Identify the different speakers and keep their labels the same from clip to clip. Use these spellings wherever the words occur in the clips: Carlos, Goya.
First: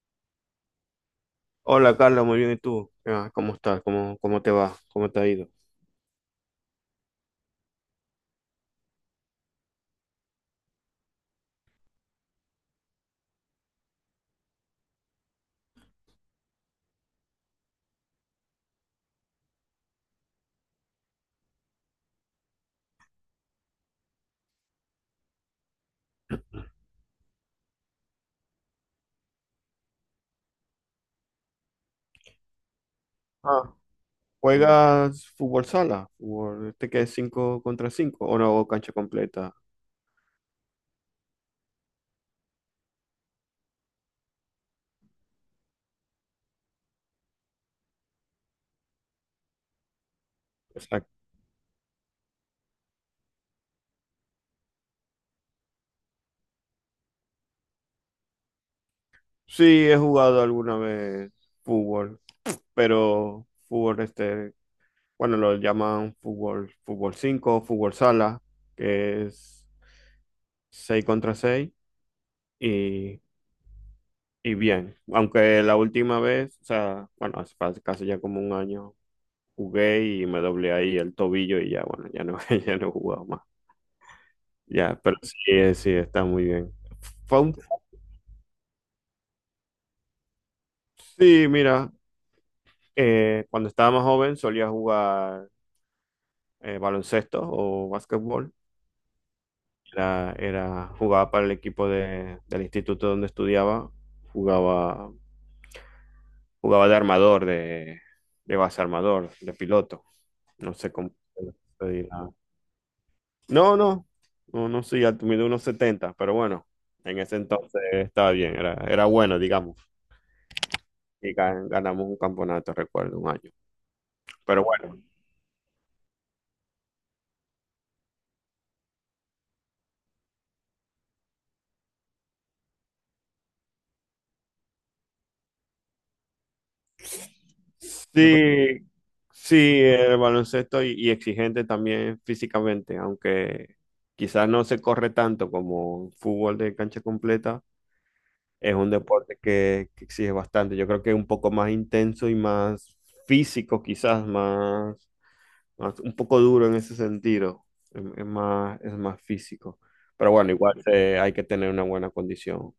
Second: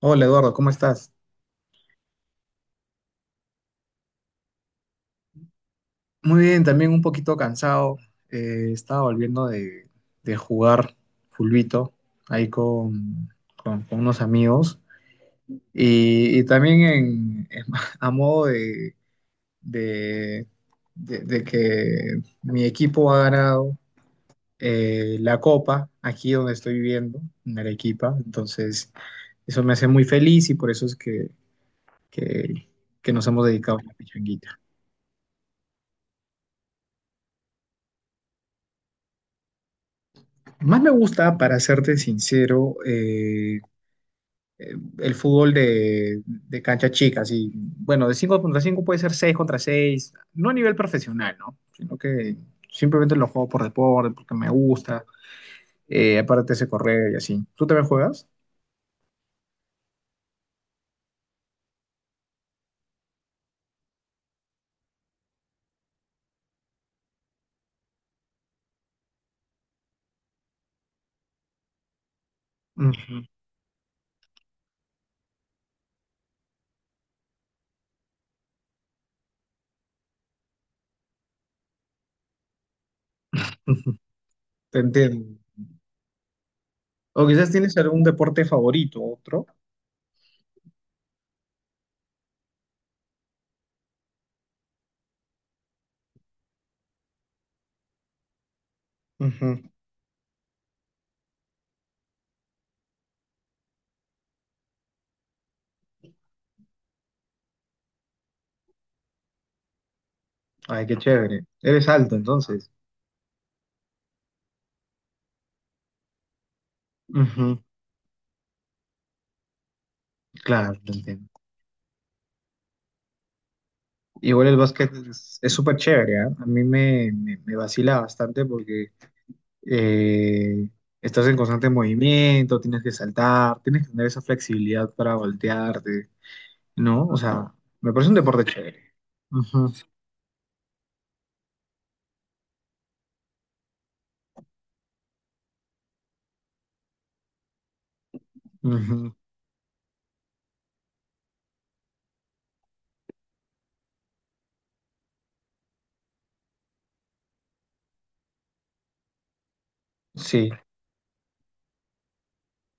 Speaker 1: Hola Eduardo, ¿cómo estás?
Speaker 2: Hola Carlos, muy bien. ¿Y tú? Ah, ¿cómo estás? ¿Cómo te va? ¿Cómo te ha ido?
Speaker 1: Muy bien, también un poquito cansado. Estaba volviendo de jugar fulbito ahí con, con unos amigos. Y también a modo de- de que mi equipo ha ganado la copa aquí donde estoy viviendo, en Arequipa. Entonces, eso me hace muy feliz y por eso es que, que nos hemos
Speaker 2: Ah,
Speaker 1: dedicado a la pichanguita.
Speaker 2: ¿juegas fútbol sala? ¿Fútbol este que es cinco contra 5 o no, o cancha completa?
Speaker 1: Más me gusta, para serte sincero, el fútbol de cancha chica, así, bueno, de 5 contra 5, puede ser 6 contra 6, no a nivel
Speaker 2: Exacto.
Speaker 1: profesional, ¿no? Sino que simplemente lo juego por deporte, porque me gusta, aparte se correr y así. ¿Tú también juegas?
Speaker 2: Sí, he jugado alguna vez fútbol, pero fútbol este, bueno, lo llaman fútbol, fútbol 5, fútbol sala, que es 6 contra 6 y,
Speaker 1: Ujú,
Speaker 2: y bien. Aunque la última vez, o sea, bueno, hace casi ya como un año, jugué y me doblé ahí el tobillo y ya, bueno, ya no, ya no he jugado más.
Speaker 1: ujú. Te
Speaker 2: Ya, pero sí,
Speaker 1: entiendo.
Speaker 2: eh, sí, está muy bien.
Speaker 1: O
Speaker 2: Fue
Speaker 1: quizás
Speaker 2: un-
Speaker 1: tienes algún deporte favorito, otro.
Speaker 2: Sí, mira, cuando estaba más joven solía jugar baloncesto o básquetbol.
Speaker 1: Ujú.
Speaker 2: Jugaba para el equipo del instituto donde estudiaba. Jugaba, jugaba de armador, de base armador, de piloto. No
Speaker 1: Ay,
Speaker 2: sé
Speaker 1: qué
Speaker 2: cómo
Speaker 1: chévere.
Speaker 2: se
Speaker 1: Eres alto,
Speaker 2: dirá.
Speaker 1: entonces.
Speaker 2: No, no, no, no soy alto, mido unos 70, pero bueno, en ese
Speaker 1: Ujú.
Speaker 2: entonces estaba bien, era bueno, digamos,
Speaker 1: Claro, te entiendo.
Speaker 2: y ganamos un campeonato, recuerdo, un año.
Speaker 1: Igual el
Speaker 2: Pero
Speaker 1: básquet
Speaker 2: bueno,
Speaker 1: es súper chévere, ¿ah? A mí me vacila bastante porque eh, estás en constante movimiento, tienes que saltar, tienes que tener esa flexibilidad para voltearte, ¿no? O sea, me parece un deporte
Speaker 2: sí,
Speaker 1: chévere. Ujú,
Speaker 2: sí, el baloncesto y exigente también físicamente, aunque quizás no se corre tanto como fútbol de cancha completa, es un
Speaker 1: ujú.
Speaker 2: deporte que exige bastante. Yo creo que es un poco más intenso y más físico, quizás un poco duro en ese sentido, es más físico. Pero
Speaker 1: Sí,
Speaker 2: bueno, igual hay que tener una buena condición,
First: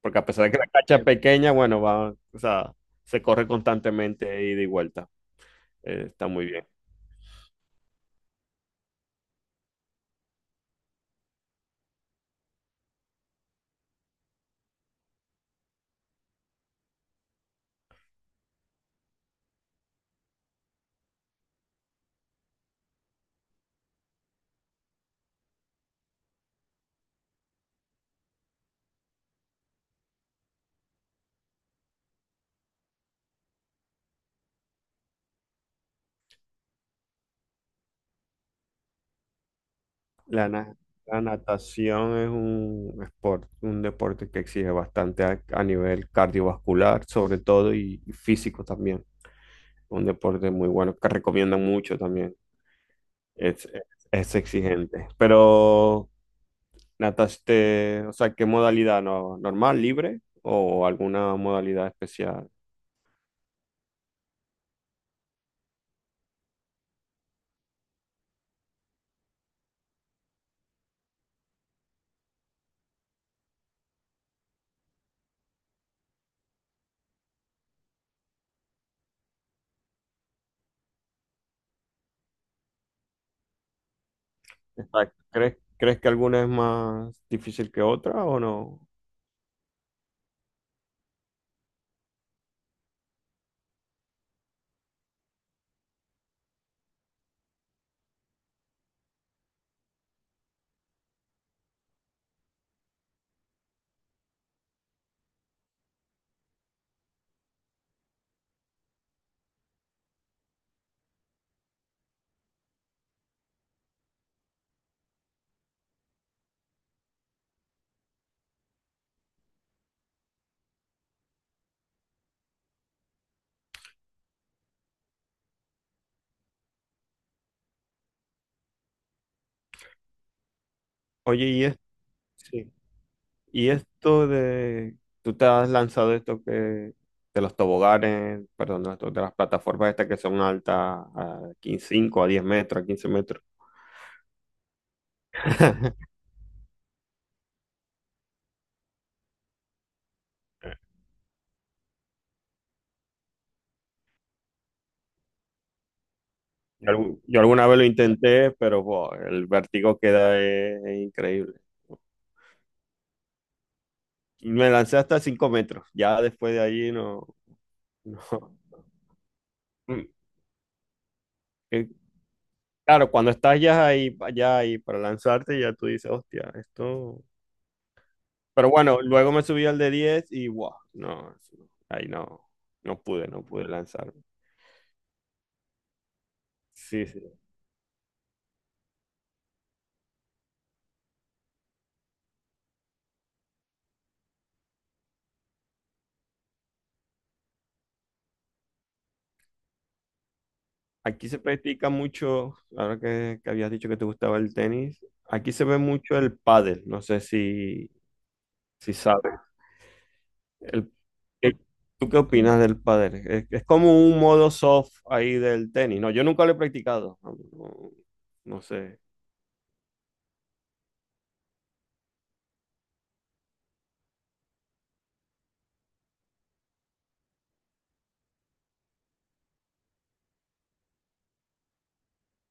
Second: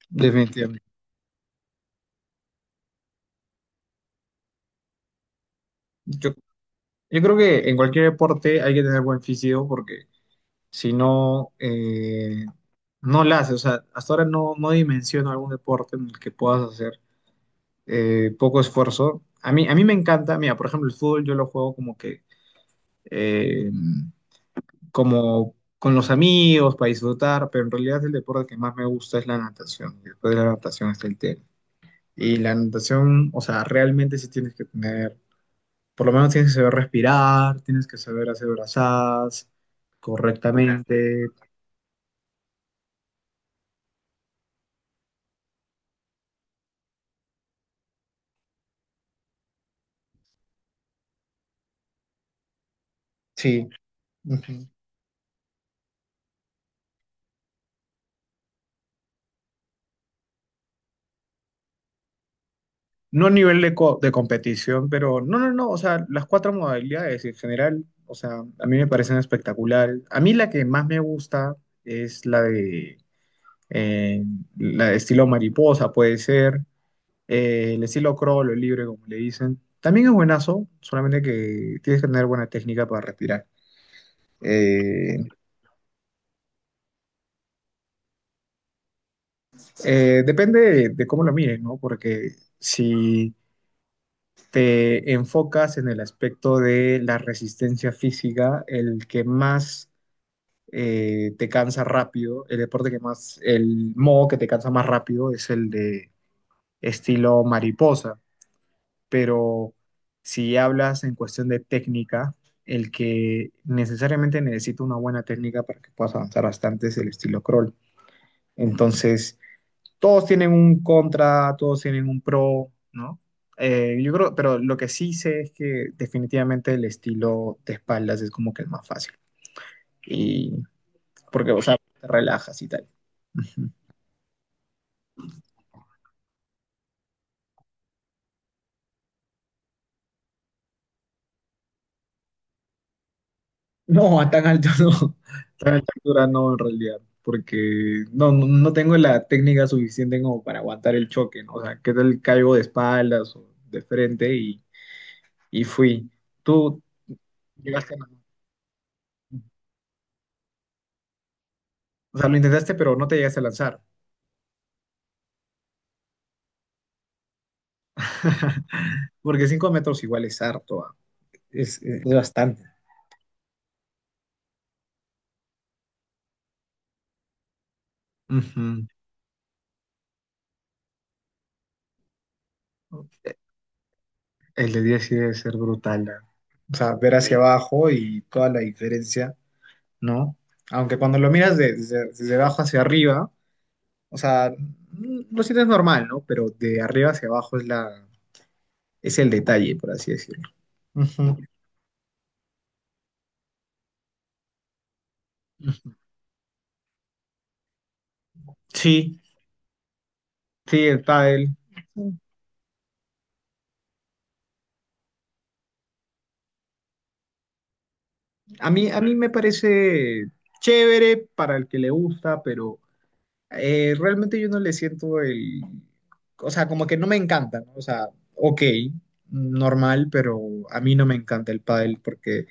Speaker 2: porque a pesar de que la
Speaker 1: definitivamente.
Speaker 2: cancha es pequeña, bueno, va, o sea, se corre constantemente de ida y vuelta. Está
Speaker 1: Yo,
Speaker 2: muy bien.
Speaker 1: yo creo que en cualquier deporte hay que tener buen físico porque si no, no la haces. O sea, hasta ahora no dimensiono algún deporte en el que puedas hacer poco esfuerzo. A mí me encanta, mira, por ejemplo, el fútbol yo lo juego como eh, como con los amigos, para disfrutar, pero en realidad el deporte que más me gusta es la natación. Y después de la natación está el tenis. Y la natación, o sea, realmente sí tienes que tener, por lo menos tienes que saber respirar, tienes que saber hacer brazadas
Speaker 2: La, na- la
Speaker 1: correctamente.
Speaker 2: natación es un sport, un deporte que exige bastante a nivel cardiovascular, sobre todo, y físico también. Un deporte muy bueno que recomiendan mucho también. Es,
Speaker 1: Sí.
Speaker 2: es, es
Speaker 1: Ujú.
Speaker 2: exigente. Pero ¿nataste? O sea, ¿qué modalidad? ¿No, normal, libre o alguna modalidad especial?
Speaker 1: No a nivel de competición, pero no, o sea, las cuatro modalidades en general, o sea, a mí me parecen espectacular. A mí la que más me gusta es la eh, la de estilo mariposa, puede ser, el estilo crawl o libre, como le dicen. También es buenazo, solamente que tienes que tener buena técnica para respirar. Eh,
Speaker 2: ¿Crees que alguna es más difícil que otra o no?
Speaker 1: Depende de cómo lo mires, ¿no? Porque si te enfocas en el aspecto de la resistencia física, el que más te cansa rápido, el deporte que más, el modo que te cansa más rápido es el de estilo mariposa, pero si hablas en cuestión de técnica, el que necesariamente necesita una buena técnica para que puedas avanzar bastante es el estilo crawl. Entonces, todos tienen un contra, todos tienen un pro, ¿no? Yo creo, pero lo que sí sé es que definitivamente el estilo de espaldas es como que el más fácil. Y
Speaker 2: Oye,
Speaker 1: porque, o sea, te relajas y
Speaker 2: sí.
Speaker 1: tal.
Speaker 2: Y esto de, tú te has lanzado esto que, de los toboganes, perdón, de las plataformas estas que son altas a 15, 5 a 10 metros, a 15 metros.
Speaker 1: No, a tan alto no. A tan alta altura no, en realidad. Porque no tengo la técnica suficiente como para aguantar el choque, ¿no? O sea, que tal caigo de espaldas o de frente y fui. Tú
Speaker 2: Yo alguna vez lo
Speaker 1: llegaste a...
Speaker 2: intenté, pero buah, el vértigo que da es increíble.
Speaker 1: O sea, lo intentaste, pero no te llegaste a lanzar.
Speaker 2: Me lancé hasta 5 metros. Ya después de ahí no, no.
Speaker 1: Porque 5 metros
Speaker 2: Mm,
Speaker 1: igual es harto, ah.
Speaker 2: Eh,
Speaker 1: Es bastante.
Speaker 2: Claro, cuando estás ya ahí para lanzarte, ya tú dices, hostia, esto. Pero
Speaker 1: Ujú.
Speaker 2: bueno, luego me subí al de 10 y wow, no, no, ahí no, no pude lanzarme.
Speaker 1: El de 10 sí debe ser brutal, ah. O sea,
Speaker 2: Sí,
Speaker 1: ver
Speaker 2: sí.
Speaker 1: hacia abajo y toda la diferencia, ¿no? Aunque cuando lo miras desde abajo hacia arriba, o sea, mm, lo sientes normal, ¿no? Pero de arriba hacia abajo es es el detalle, por así decirlo.
Speaker 2: Aquí
Speaker 1: Ujú.
Speaker 2: se practica mucho, ahora que habías dicho que te gustaba el tenis. Aquí se ve mucho el pádel, no sé si
Speaker 1: Sí,
Speaker 2: sabes.
Speaker 1: sí,
Speaker 2: El-
Speaker 1: el pádel.
Speaker 2: ¿qué- ¿Tú qué opinas del pádel? Es como un modo soft ahí del tenis. No, yo nunca lo he practicado. No, no
Speaker 1: A
Speaker 2: sé.
Speaker 1: mí me parece chévere para el que le gusta, pero realmente yo no le siento o sea, como que no me encanta, ¿no? O sea, ok, normal, pero a mí no me encanta el pádel porque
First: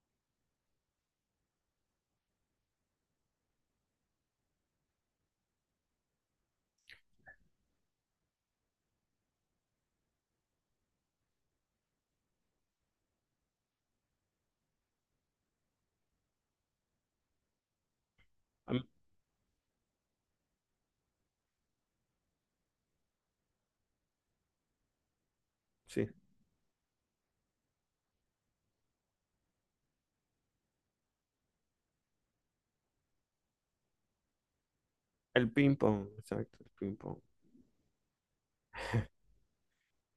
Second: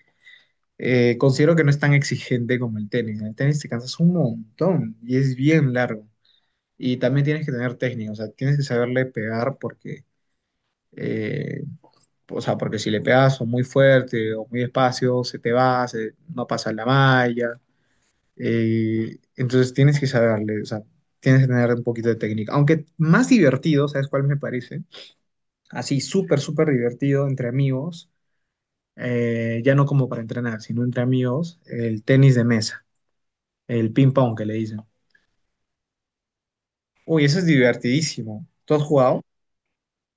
Speaker 1: considero que no es tan exigente como el tenis. En el tenis te cansas un montón y es bien largo. Y también tienes que tener técnica, o sea, tienes que saberle pegar porque, eh, o sea, porque si le pegas o muy fuerte o muy despacio, se te va, se- no pasa la malla.
Speaker 2: A mí-
Speaker 1: Entonces tienes que saberle, o sea, tienes que tener un poquito de técnica. Aunque más divertido, ¿sabes cuál me parece? Así,
Speaker 2: Sí,
Speaker 1: súper divertido entre amigos, ya no como para entrenar, sino entre amigos, el tenis de mesa, el ping-pong que le dicen.
Speaker 2: el ping pong, exacto, el ping pong.
Speaker 1: Uy, eso es divertidísimo. ¿Tú has jugado?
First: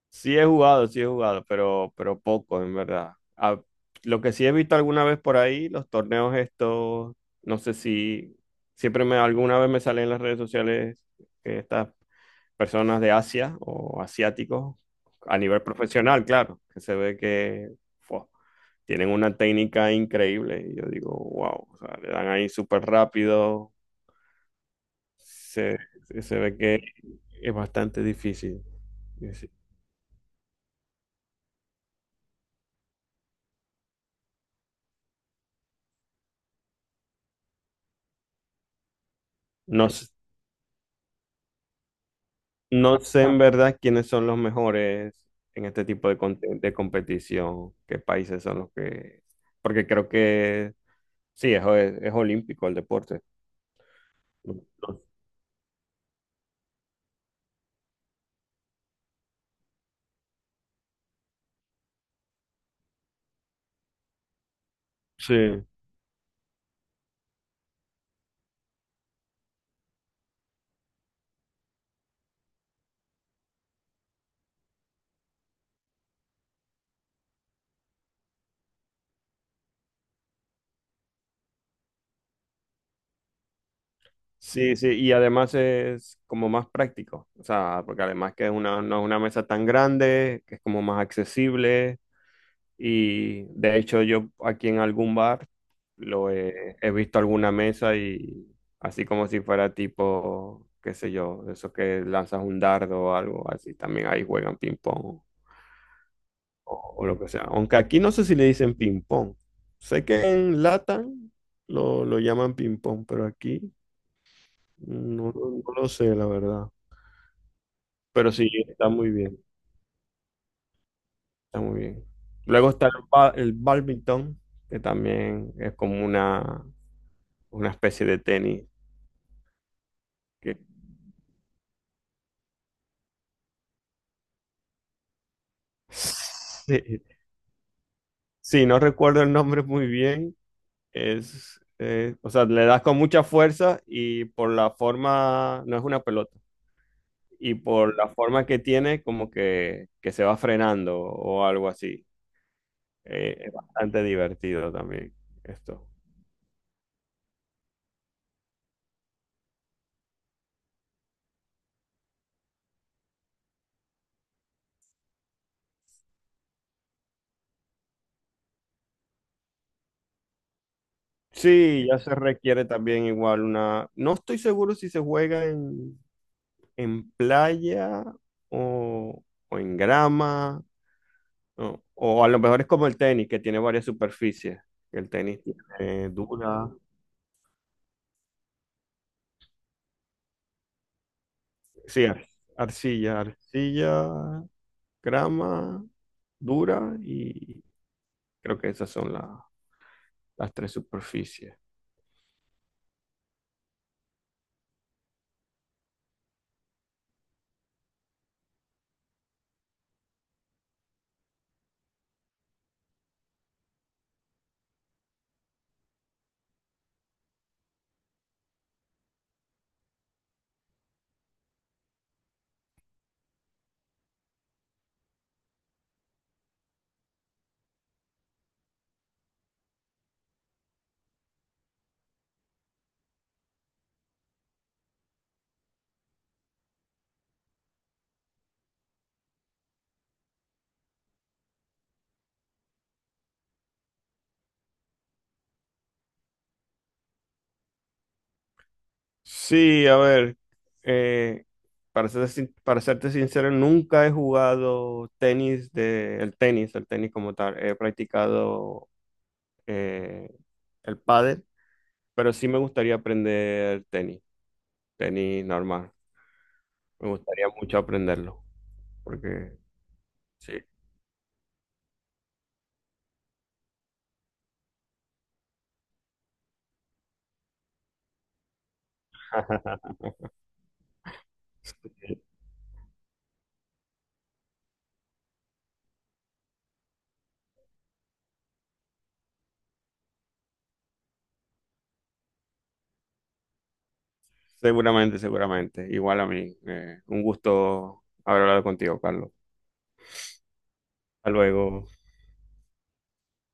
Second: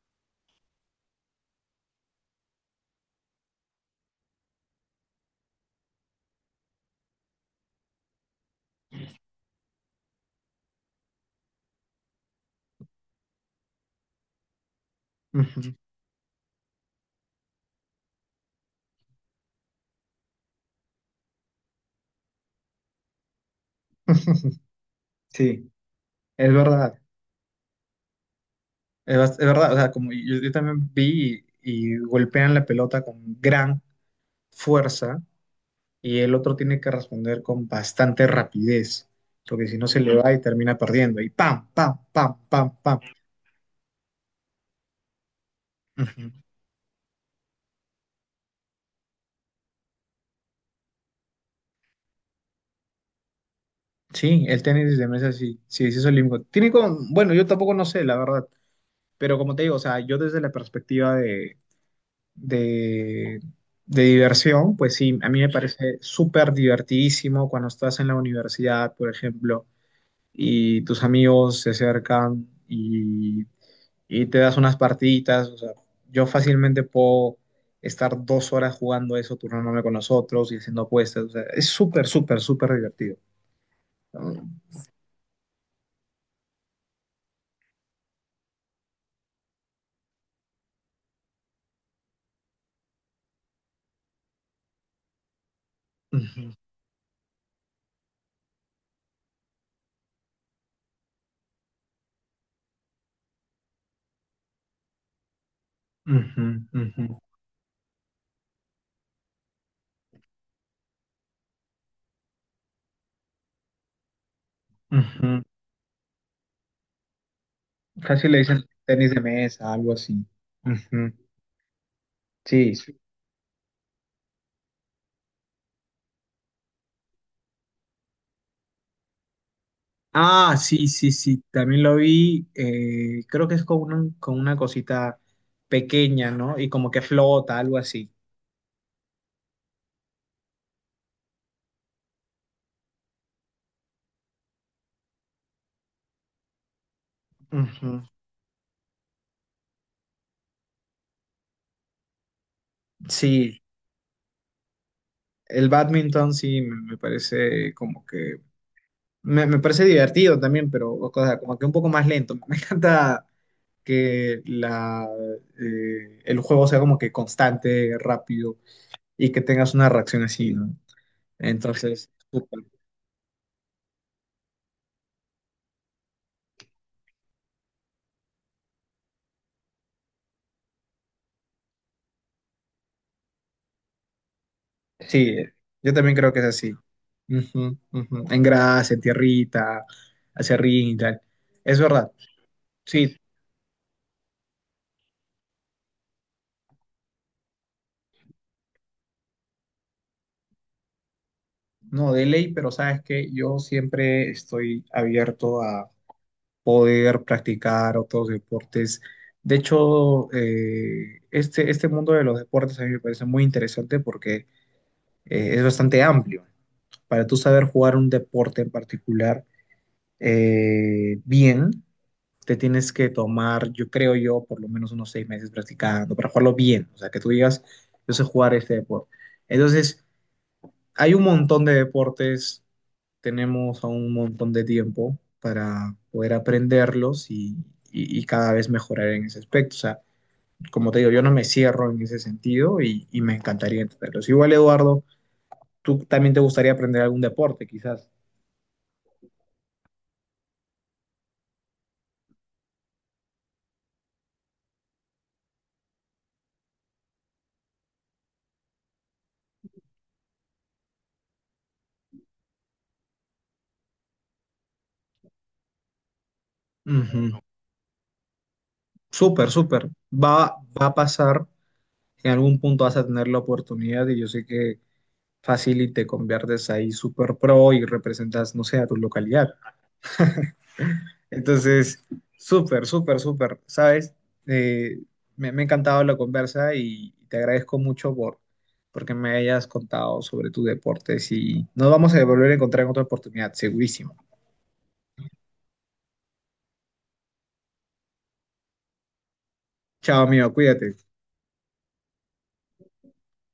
Speaker 2: Sí he jugado, pero poco, en verdad. Ah, lo que sí he visto alguna vez por ahí, los torneos estos, no sé si siempre me alguna vez me salen en las redes sociales que estas personas de Asia o asiáticos a nivel
Speaker 1: Ujú.
Speaker 2: profesional, claro, que se ve que fua, tienen una técnica increíble. Y yo digo, wow, o sea, le dan ahí súper rápido,
Speaker 1: Sí,
Speaker 2: se, se
Speaker 1: es
Speaker 2: ve que
Speaker 1: verdad.
Speaker 2: es bastante difícil.
Speaker 1: Es, bas-
Speaker 2: Y
Speaker 1: es
Speaker 2: sí.
Speaker 1: verdad, o sea, como yo también vi y golpean la pelota con gran fuerza y el otro tiene que responder con bastante rapidez, porque si
Speaker 2: No,
Speaker 1: no se le va y termina perdiendo. Y pam, pam, pam, pam,
Speaker 2: no
Speaker 1: pam.
Speaker 2: sé en verdad quiénes son los mejores en este tipo de,
Speaker 1: Ujú.
Speaker 2: con- de competición, qué países son los que... Porque creo que sí, es olímpico el deporte.
Speaker 1: Sí,
Speaker 2: No-
Speaker 1: el tenis
Speaker 2: no-
Speaker 1: de mesa sí es olímpico. Tiene como bueno, yo tampoco no sé, la verdad, pero como te digo, o sea, yo desde la perspectiva de, de diversión, pues sí, a mí me
Speaker 2: Sí.
Speaker 1: parece súper divertidísimo cuando estás en la universidad, por ejemplo, y tus amigos se acercan y te das unas partiditas. O sea, yo fácilmente puedo estar 2 horas jugando eso, turnándome con nosotros y haciendo apuestas. O sea, es súper divertido.
Speaker 2: Sí, sí, y además es como más práctico, o sea, porque además que es una, no es una mesa tan grande, que es como más accesible, y de hecho yo aquí en algún bar lo
Speaker 1: Ujú,
Speaker 2: he visto alguna mesa, y así como si fuera tipo, qué sé yo, de esos que lanzas un dardo o algo así, también ahí juegan ping pong
Speaker 1: ujú,
Speaker 2: o,
Speaker 1: ujú,
Speaker 2: o lo que sea. Aunque aquí no sé si le dicen ping pong, sé que en Latam lo llaman ping pong, pero aquí no
Speaker 1: ujú.
Speaker 2: no lo sé, la verdad.
Speaker 1: Casi
Speaker 2: Pero
Speaker 1: le
Speaker 2: sí,
Speaker 1: dicen
Speaker 2: está muy
Speaker 1: tenis de
Speaker 2: bien,
Speaker 1: mesa, algo así. Ujú.
Speaker 2: está muy bien. Luego
Speaker 1: Sí,
Speaker 2: está
Speaker 1: sí.
Speaker 2: el bádminton, que también es como una especie de tenis. Que...
Speaker 1: Ah, sí, sí, sí. También lo vi. Creo que es con con una cosita pequeña, ¿no? Y
Speaker 2: Sí,
Speaker 1: como que flota, algo así.
Speaker 2: sí, no recuerdo el nombre muy bien. O sea, le das con mucha fuerza y por la forma, no es una pelota, y por
Speaker 1: Ujú.
Speaker 2: la forma que tiene, como que se va frenando o algo así. Es
Speaker 1: Sí.
Speaker 2: bastante divertido también
Speaker 1: El
Speaker 2: esto.
Speaker 1: badminton sí me parece como que me parece divertido también, pero o sea, como que un poco más lento. Me encanta que el juego sea como que constante, rápido y que tengas una reacción así, ¿no?
Speaker 2: Sí, ya
Speaker 1: Entonces,
Speaker 2: se
Speaker 1: súper.
Speaker 2: requiere también igual una. No estoy seguro si se juega en playa, o, o en grama, o a lo mejor es como el tenis, que tiene varias superficies. El
Speaker 1: Sí,
Speaker 2: tenis
Speaker 1: yo
Speaker 2: tiene
Speaker 1: también creo que es
Speaker 2: dura,
Speaker 1: así. Ujú, ujú. En grasa, en tierrita, hacia ring y tal. Es
Speaker 2: sí,
Speaker 1: verdad. Sí,
Speaker 2: arcilla, grama, dura, y creo que esas son las tres superficies.
Speaker 1: no, de ley, pero sabes que yo siempre estoy abierto poder practicar otros deportes. De hecho, este mundo de los deportes a mí me parece muy interesante porque es bastante amplio. Para tú saber jugar un deporte en particular bien, te tienes que tomar, yo creo yo, por lo menos unos 6 meses practicando para jugarlo bien. O sea, que tú digas, yo sé jugar este deporte. Entonces, hay un montón de deportes, tenemos aún un montón de tiempo para poder aprenderlos y cada vez mejorar en ese aspecto. O sea, como te digo, yo no me cierro en ese sentido y me encantaría entenderlos. Igual, Eduardo, tú también te gustaría aprender algún deporte, quizás.
Speaker 2: Sí, a ver, eh, para serte sincero, nunca he jugado tenis de, el tenis como tal. He practicado eh, el pádel, pero sí me gustaría aprender tenis, tenis normal. Me
Speaker 1: Ujú.
Speaker 2: gustaría mucho aprenderlo,
Speaker 1: Súper,
Speaker 2: porque
Speaker 1: súper.
Speaker 2: sí.
Speaker 1: Va, va a pasar, en algún punto vas a tener la oportunidad y yo sé que fácil y te conviertes ahí súper pro y representas, no sé, a tu localidad. Entonces, súper, súper, súper, ¿sabes? Eh, Me, me ha encantado la conversa y te agradezco mucho porque me hayas contado sobre tus deportes y nos vamos a volver a encontrar en otra oportunidad, segurísimo.
Speaker 2: Seguramente, seguramente. Igual a mí, un gusto haber hablado contigo, Carlos.
Speaker 1: Chao, amigo, cuídate.
Speaker 2: Hasta luego.